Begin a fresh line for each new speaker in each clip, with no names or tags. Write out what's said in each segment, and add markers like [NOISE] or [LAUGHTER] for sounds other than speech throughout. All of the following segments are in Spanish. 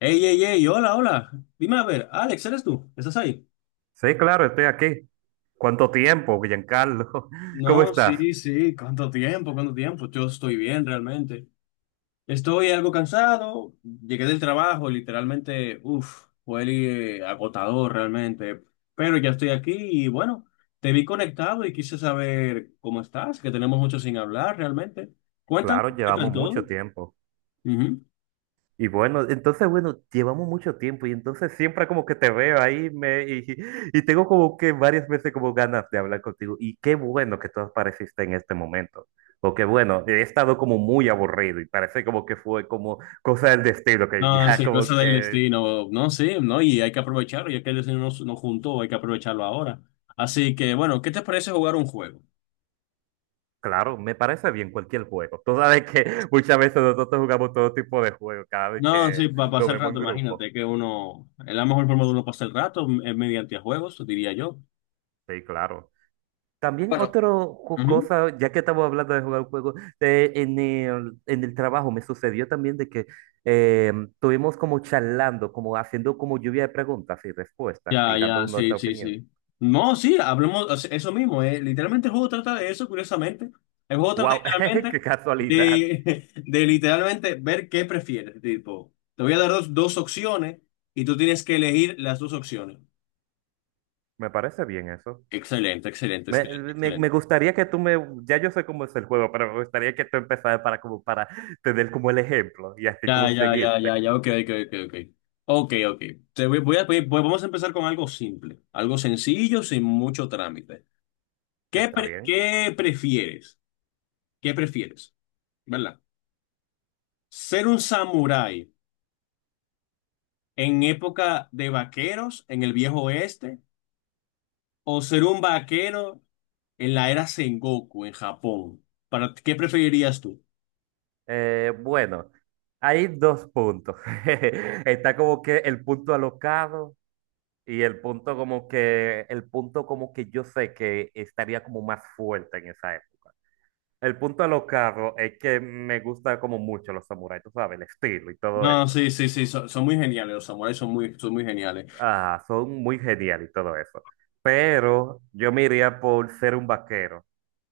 Ey, ey, ey, hola, hola. Dime a ver, Alex, ¿eres tú? ¿Estás ahí?
Sí, claro, estoy aquí. ¿Cuánto tiempo, Giancarlo? [LAUGHS] ¿Cómo
No,
estás?
sí, sí, ¿cuánto tiempo? ¿Cuánto tiempo? Yo estoy bien, realmente. Estoy algo cansado, llegué del trabajo, literalmente, uff, fue agotador realmente, pero ya estoy aquí y bueno, te vi conectado y quise saber cómo estás, que tenemos mucho sin hablar realmente. Cuéntame,
Claro,
¿qué tal
llevamos mucho
todo?
tiempo.
Ujú.
Y bueno, entonces, bueno, llevamos mucho tiempo y entonces siempre como que te veo ahí [LAUGHS] y tengo como que varias veces como ganas de hablar contigo. Y qué bueno que tú apareciste en este momento. Porque bueno, he estado como muy aburrido y parece como que fue como cosa del destino, que
No, es
ya
el
como
cosa del
que
destino. No, sí, no, y hay que aprovecharlo, ya que el destino nos juntó, hay que aprovecharlo ahora. Así que, bueno, ¿qué te parece jugar un juego?
claro, me parece bien cualquier juego. Tú sabes que [LAUGHS] muchas veces nosotros jugamos todo tipo de juegos cada vez
No,
que
sí, para
lo
pasar el
vemos en
rato,
grupo.
imagínate que uno, es la mejor forma de uno pasar el rato es mediante juegos, diría yo.
Sí, claro. También
Bueno,
otra
ujú.
cosa, ya que estamos hablando de jugar juegos, en el trabajo me sucedió también de que estuvimos como charlando, como haciendo como lluvia de preguntas y respuestas y
Ya,
dando
ya, sí,
nuestra
sí,
opinión.
sí. No, sí, hablemos, o sea, eso mismo, Literalmente el juego trata de eso, curiosamente. El juego trata
¡Wow! [LAUGHS] ¡Qué
literalmente
casualidad!
[LAUGHS] de literalmente ver qué prefieres. Tipo, te voy a dar dos opciones y tú tienes que elegir las dos opciones.
Me parece bien eso.
Excelente, excelente,
Me,
excelente,
me
excelente.
gustaría que tú me, ya yo sé cómo es el juego, pero me gustaría que tú empezaras para como para tener como el ejemplo y así
Ya,
como
ya, ya, ya,
seguirte.
ya, ok, ok, ok, ok. Ok, ok. Te voy, voy a pedir- Pues vamos a empezar con algo simple, algo sencillo, sin mucho trámite.
¿Está bien?
¿Qué prefieres? ¿Qué prefieres? ¿Verdad? ¿Ser un samurái en época de vaqueros en el viejo oeste o ser un vaquero en la era Sengoku en Japón? ¿Para qué preferirías tú?
Bueno, hay dos puntos. [LAUGHS] Está como que el punto alocado y el punto como que, el punto como que yo sé que estaría como más fuerte en esa época. El punto alocado es que me gusta como mucho los samuráis, tú sabes, el estilo y todo
No,
eso.
sí, sí, sí, son, son muy geniales, los samuráis son muy geniales.
Ah, son muy geniales y todo eso. Pero yo me iría por ser un vaquero.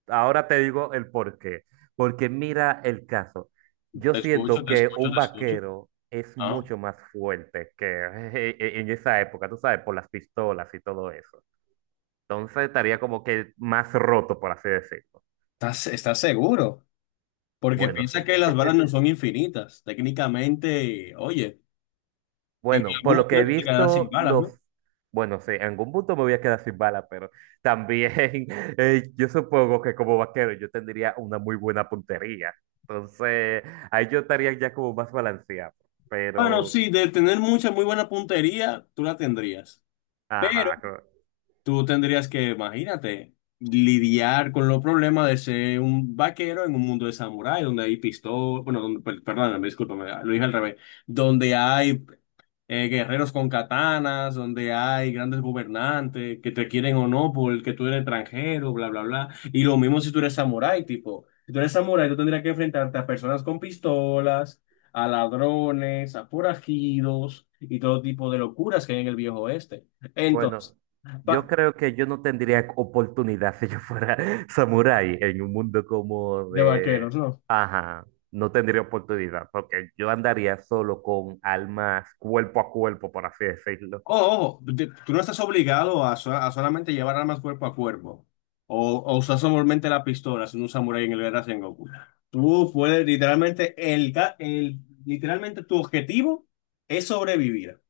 Ahora te digo el por qué. Porque mira el caso. Yo
Te escucho,
siento
te
que
escucho,
un
te escucho.
vaquero es
Ah.
mucho más fuerte que [LAUGHS] en esa época, tú sabes, por las pistolas y todo eso. Entonces estaría como que más roto, por así decirlo.
¿Estás, estás seguro? Porque
Bueno, sí.
piensa que las balas no son infinitas. Técnicamente, oye, en
Bueno, por
algún
lo que he
momento te quedarás sin
visto,
balas, ¿no?
los… Bueno, sí, en algún punto me voy a quedar sin bala, pero también [LAUGHS] yo supongo que como vaquero yo tendría una muy buena puntería. Entonces, ahí yo estaría ya como más balanceado.
Bueno,
Pero,
sí, de tener mucha, muy buena puntería, tú la tendrías. Pero
ajá,
tú tendrías que, imagínate, lidiar con los problemas de ser un vaquero en un mundo de samurái, donde hay pistolas, bueno, perdóname, discúlpame, lo dije al revés, donde hay guerreros con katanas, donde hay grandes gobernantes que te quieren o no porque tú eres extranjero, bla, bla, bla. Y lo mismo si tú eres samurái, tipo, si tú eres samurái, tú tendrías que enfrentarte a personas con pistolas, a ladrones, a forajidos y todo tipo de locuras que hay en el viejo oeste.
bueno,
Entonces,
yo creo que yo no tendría oportunidad [LAUGHS] si yo fuera [LAUGHS] samurái en un mundo como
de
de…
vaqueros, ¿no?
Ajá, no tendría oportunidad, porque yo andaría solo con almas cuerpo a cuerpo, por así decirlo.
Ojo, ojo, tú no estás obligado a solamente llevar armas cuerpo a cuerpo o usar solamente la pistola siendo un samurái en el Guerra Sengoku. Tú puedes literalmente, literalmente tu objetivo es sobrevivir.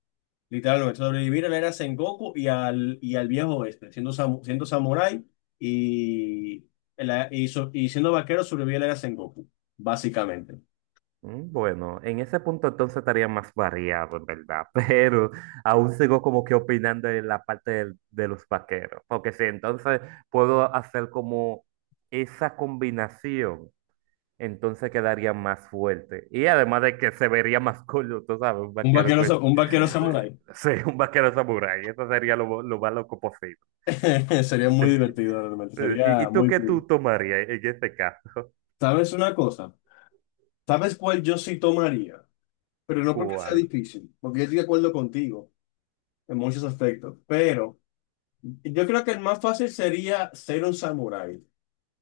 Literalmente, sobrevivir a la Era Sengoku y al viejo oeste, siendo samurái y, y siendo vaquero sobrevivir a la Era Sengoku, básicamente.
Mm, bueno, en ese punto entonces estaría más variado, en verdad, [LAUGHS] pero aún sigo como que opinando en la parte de los vaqueros, porque si entonces puedo hacer como esa combinación, entonces quedaría más fuerte. Y además de que se vería más cool, tú sabes, un
Un
vaquero
vaquero,
pues,
un vaquero samurái.
[LAUGHS] sí, un vaquero samurái, eso sería lo más loco posible.
[LAUGHS] Sería muy
[LAUGHS]
divertido realmente,
¿Y, y
sería
tú
muy
qué
cool.
tú tomarías en este caso?
¿Sabes una cosa? ¿Sabes cuál yo sí tomaría? Pero no porque sea
¿Cuál?
difícil, porque yo estoy de acuerdo contigo en muchos aspectos, pero yo creo que el más fácil sería ser un samurái.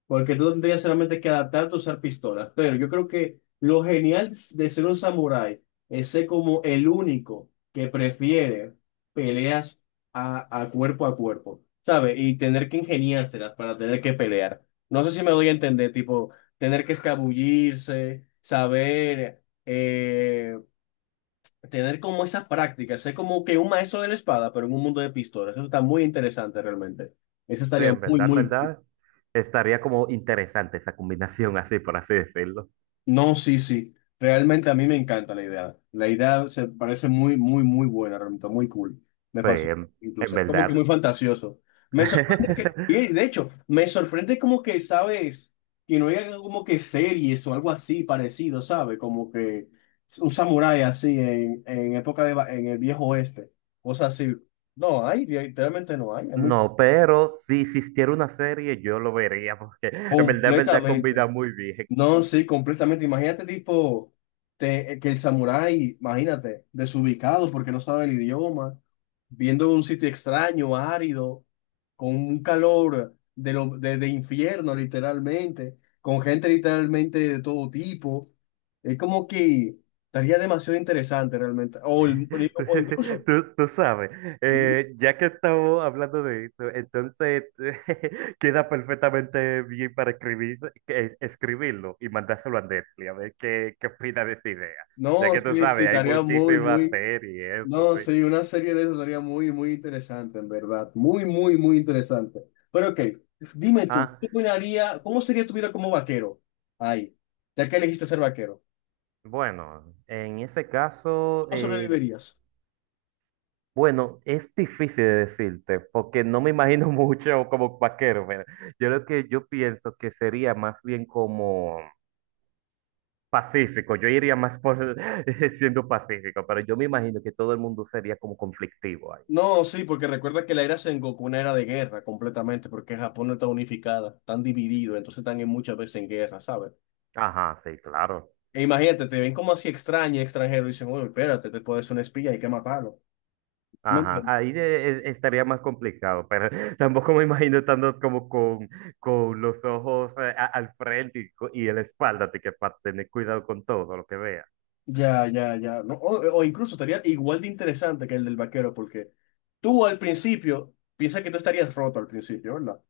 Porque tú tendrías solamente que adaptarte a usar pistolas. Pero yo creo que lo genial de ser un samurái es ser como el único que prefiere peleas a cuerpo, ¿sabes? Y tener que ingeniárselas para tener que pelear. No sé si me doy a entender, tipo, tener que escabullirse, saber, tener como esas prácticas, ser como que un maestro de la espada, pero en un mundo de pistolas. Eso está muy interesante realmente. Eso
Sí,
estaría muy,
en
muy.
verdad, estaría como interesante esa combinación, así por así decirlo.
No, sí, sí. Realmente a mí me encanta la idea. La idea se parece muy, muy, muy buena, realmente muy cool. Me
Sí,
fascina,
en
incluso. Es como que
verdad.
muy fantasioso. Me sorprende que, y de
[LAUGHS]
hecho, me sorprende como que, ¿sabes? Que no haya como que series o algo así parecido, ¿sabes? Como que un samurái así en época de, en el viejo oeste. Cosas así. No hay, literalmente no hay. Es muy
No, pero si existiera una serie, yo lo vería, porque en verdad,
completamente.
combina muy bien.
No,
[LAUGHS]
sí, completamente. Imagínate, tipo, que el samurái, imagínate, desubicado porque no sabe el idioma, viendo un sitio extraño, árido, con un calor de, de infierno, literalmente, con gente literalmente de todo tipo. Es como que estaría demasiado interesante realmente.
Tú,
O incluso,
tú sabes, ya que estamos hablando de esto, entonces [LAUGHS] queda perfectamente bien para escribir, escribirlo y mandárselo a Netflix, a ver qué, qué opina de esa idea. Ya
no,
que tú
sí, sí,
sabes, hay
estaría muy,
muchísimas
muy.
series, eso,
No,
sí.
sí, una serie de eso sería muy, muy interesante, en verdad. Muy, muy, muy interesante. Pero ok, dime tú,
Ah,
¿cómo sería tu vida como vaquero? Ay, ya que elegiste ser vaquero,
bueno, en ese caso,
¿cómo sobrevivirías?
bueno, es difícil de decirte, porque no me imagino [LAUGHS] mucho como vaquero. Mira. Yo lo que yo pienso que sería más bien como pacífico, yo iría más por [LAUGHS] siendo pacífico, pero yo me imagino que todo el mundo sería como conflictivo ahí.
No, sí, porque recuerda que la era Sengoku una era de guerra completamente, porque Japón no está unificada, están divididos, entonces están en muchas veces en guerra, ¿sabes?
Ajá, sí, claro.
E imagínate, te ven como así extraño, extranjero, y dicen, oye, espérate, te puedes ser un espía, hay que matarlo.
Ajá, ahí estaría más complicado, pero [LAUGHS] tampoco me imagino estando como con los ojos al frente y, y en la espalda, así que para tener cuidado con todo lo que vea.
Ya, ya, ya. No, o incluso estaría igual de interesante que el del vaquero, porque tú al principio piensas que tú estarías roto al principio, ¿verdad?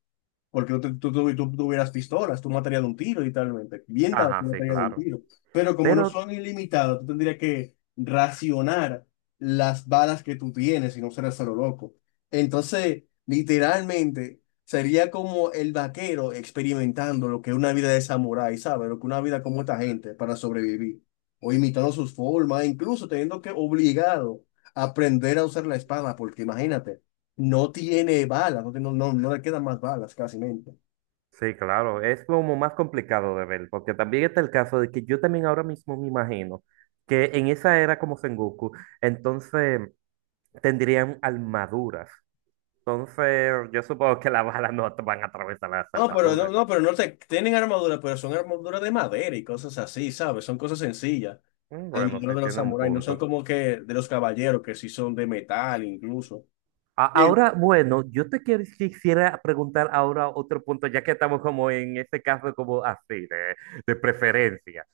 Porque tú, te- tú- tú hubieras pistolas, tú matarías de un tiro, literalmente. Bien dado,
Ajá,
tú
sí,
matarías de un
claro.
tiro. Pero como no
Pero
son ilimitadas, tú tendrías que racionar las balas que tú tienes y no ser solo loco. Entonces, literalmente, sería como el vaquero experimentando lo que es una vida de samurái, ¿sabes? Lo que una vida como esta gente para sobrevivir. O imitando sus formas, incluso teniendo que obligado a aprender a usar la espada, porque imagínate. No tiene balas, no, no, no, no le quedan más balas casi mente.
sí, claro, es como más complicado de ver, porque también está el caso de que yo también ahora mismo me imagino que en esa era como Sengoku, entonces tendrían armaduras. Entonces, yo supongo que las balas no te van a atravesar las
No, pero no,
armaduras.
no, pero no te, tienen armadura, pero son armaduras de madera y cosas así, ¿sabes? Son cosas sencillas.
Mm,
Las
bueno, sí,
armaduras de los
tiene un
samuráis no son
punto.
como que de los caballeros, que sí son de metal incluso.
A-
El,
Ahora, bueno, yo quisiera preguntar ahora otro punto, ya que estamos como en este caso como así, de preferencia.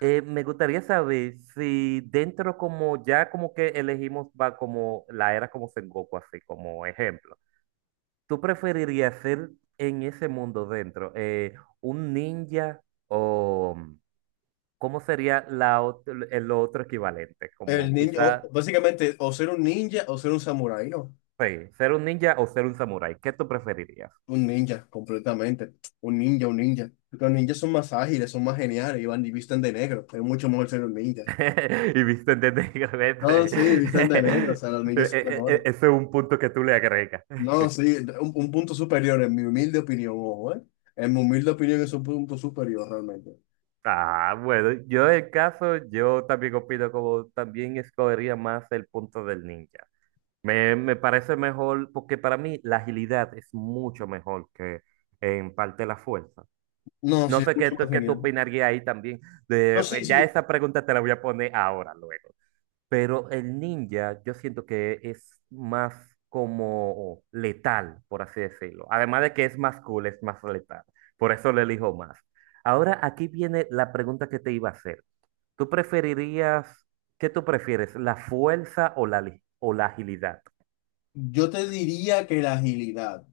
Me gustaría saber si dentro como ya como que elegimos va como la era como Sengoku, así como ejemplo, ¿tú preferirías ser en ese mundo dentro un ninja o cómo sería el otro equivalente?
el
Como
ninja,
quizás,
básicamente, o ser un ninja o ser un samurái, ¿no?
sí, ¿ser un ninja o ser un samurái? ¿Qué tú preferirías?
Un ninja, completamente. Un ninja, un ninja. Los ninjas son más ágiles, son más geniales y van y visten de negro. Es mucho mejor ser un ninja.
[LAUGHS] Y viste, ¿entiendes? Que
No, sí, visten de negro, o
[LAUGHS]
sea, los ninjas son mejores.
[LAUGHS] Ese es un punto que tú le agregas.
No,
[LAUGHS]
sí, un punto superior, en mi humilde opinión, ojo, ¿eh? En mi humilde opinión es un punto superior realmente.
Ah, bueno, yo en caso, yo también opino como también escogería más el punto del ninja. Me parece mejor, porque para mí la agilidad es mucho mejor que en parte la fuerza.
No,
No
sí, es
sé qué,
mucho más
qué tú
genial.
opinarías ahí también.
No, sí,
De,
sí,
ya esa pregunta te la voy a poner ahora, luego. Pero el ninja yo siento que es más como letal, por así decirlo. Además de que es más cool, es más letal. Por eso le elijo más. Ahora aquí viene la pregunta que te iba a hacer. ¿Tú preferirías, qué tú prefieres, la fuerza o la agilidad?
yo te diría que la agilidad,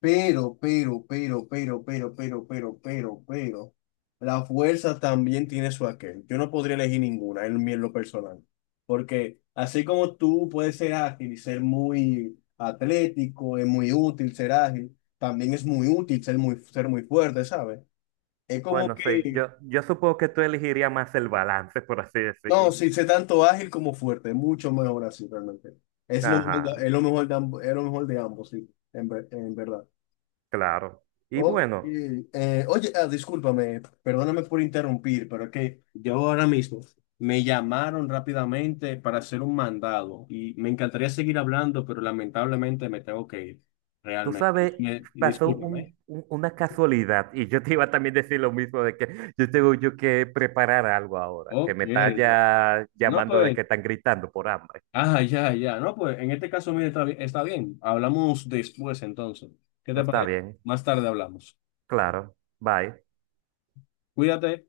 pero, la fuerza también tiene su aquel. Yo no podría elegir ninguna en, en lo personal, porque así como tú puedes ser ágil y ser muy atlético, es muy útil ser ágil, también es muy útil ser muy fuerte, ¿sabes? Es como
Bueno, sí,
que,
yo supongo que tú elegirías más el balance, por así
no,
decirlo.
sí, sé tanto ágil como fuerte, mucho mejor así realmente. Es lo mejor de,
Ajá,
es lo mejor de, es lo mejor de ambos, sí, en, en verdad.
claro. Y
Ok,
bueno.
oye, ah, discúlpame, perdóname por interrumpir, pero es que yo ahora mismo me llamaron rápidamente para hacer un mandado y me encantaría seguir hablando, pero lamentablemente me tengo que ir,
Tú
realmente.
sabes,
Y
pasó
discúlpame.
una casualidad y yo te iba a también decir lo mismo de que yo tengo yo que preparar algo ahora, que
Ok,
me está
no,
ya
no,
llamando de
pues.
que están gritando por hambre.
Ah, ya, ya. No, pues en este caso, mire, está bien. Está bien. Hablamos después entonces. ¿Qué te
Está
parece?
bien,
Más tarde hablamos.
claro, bye.
Cuídate.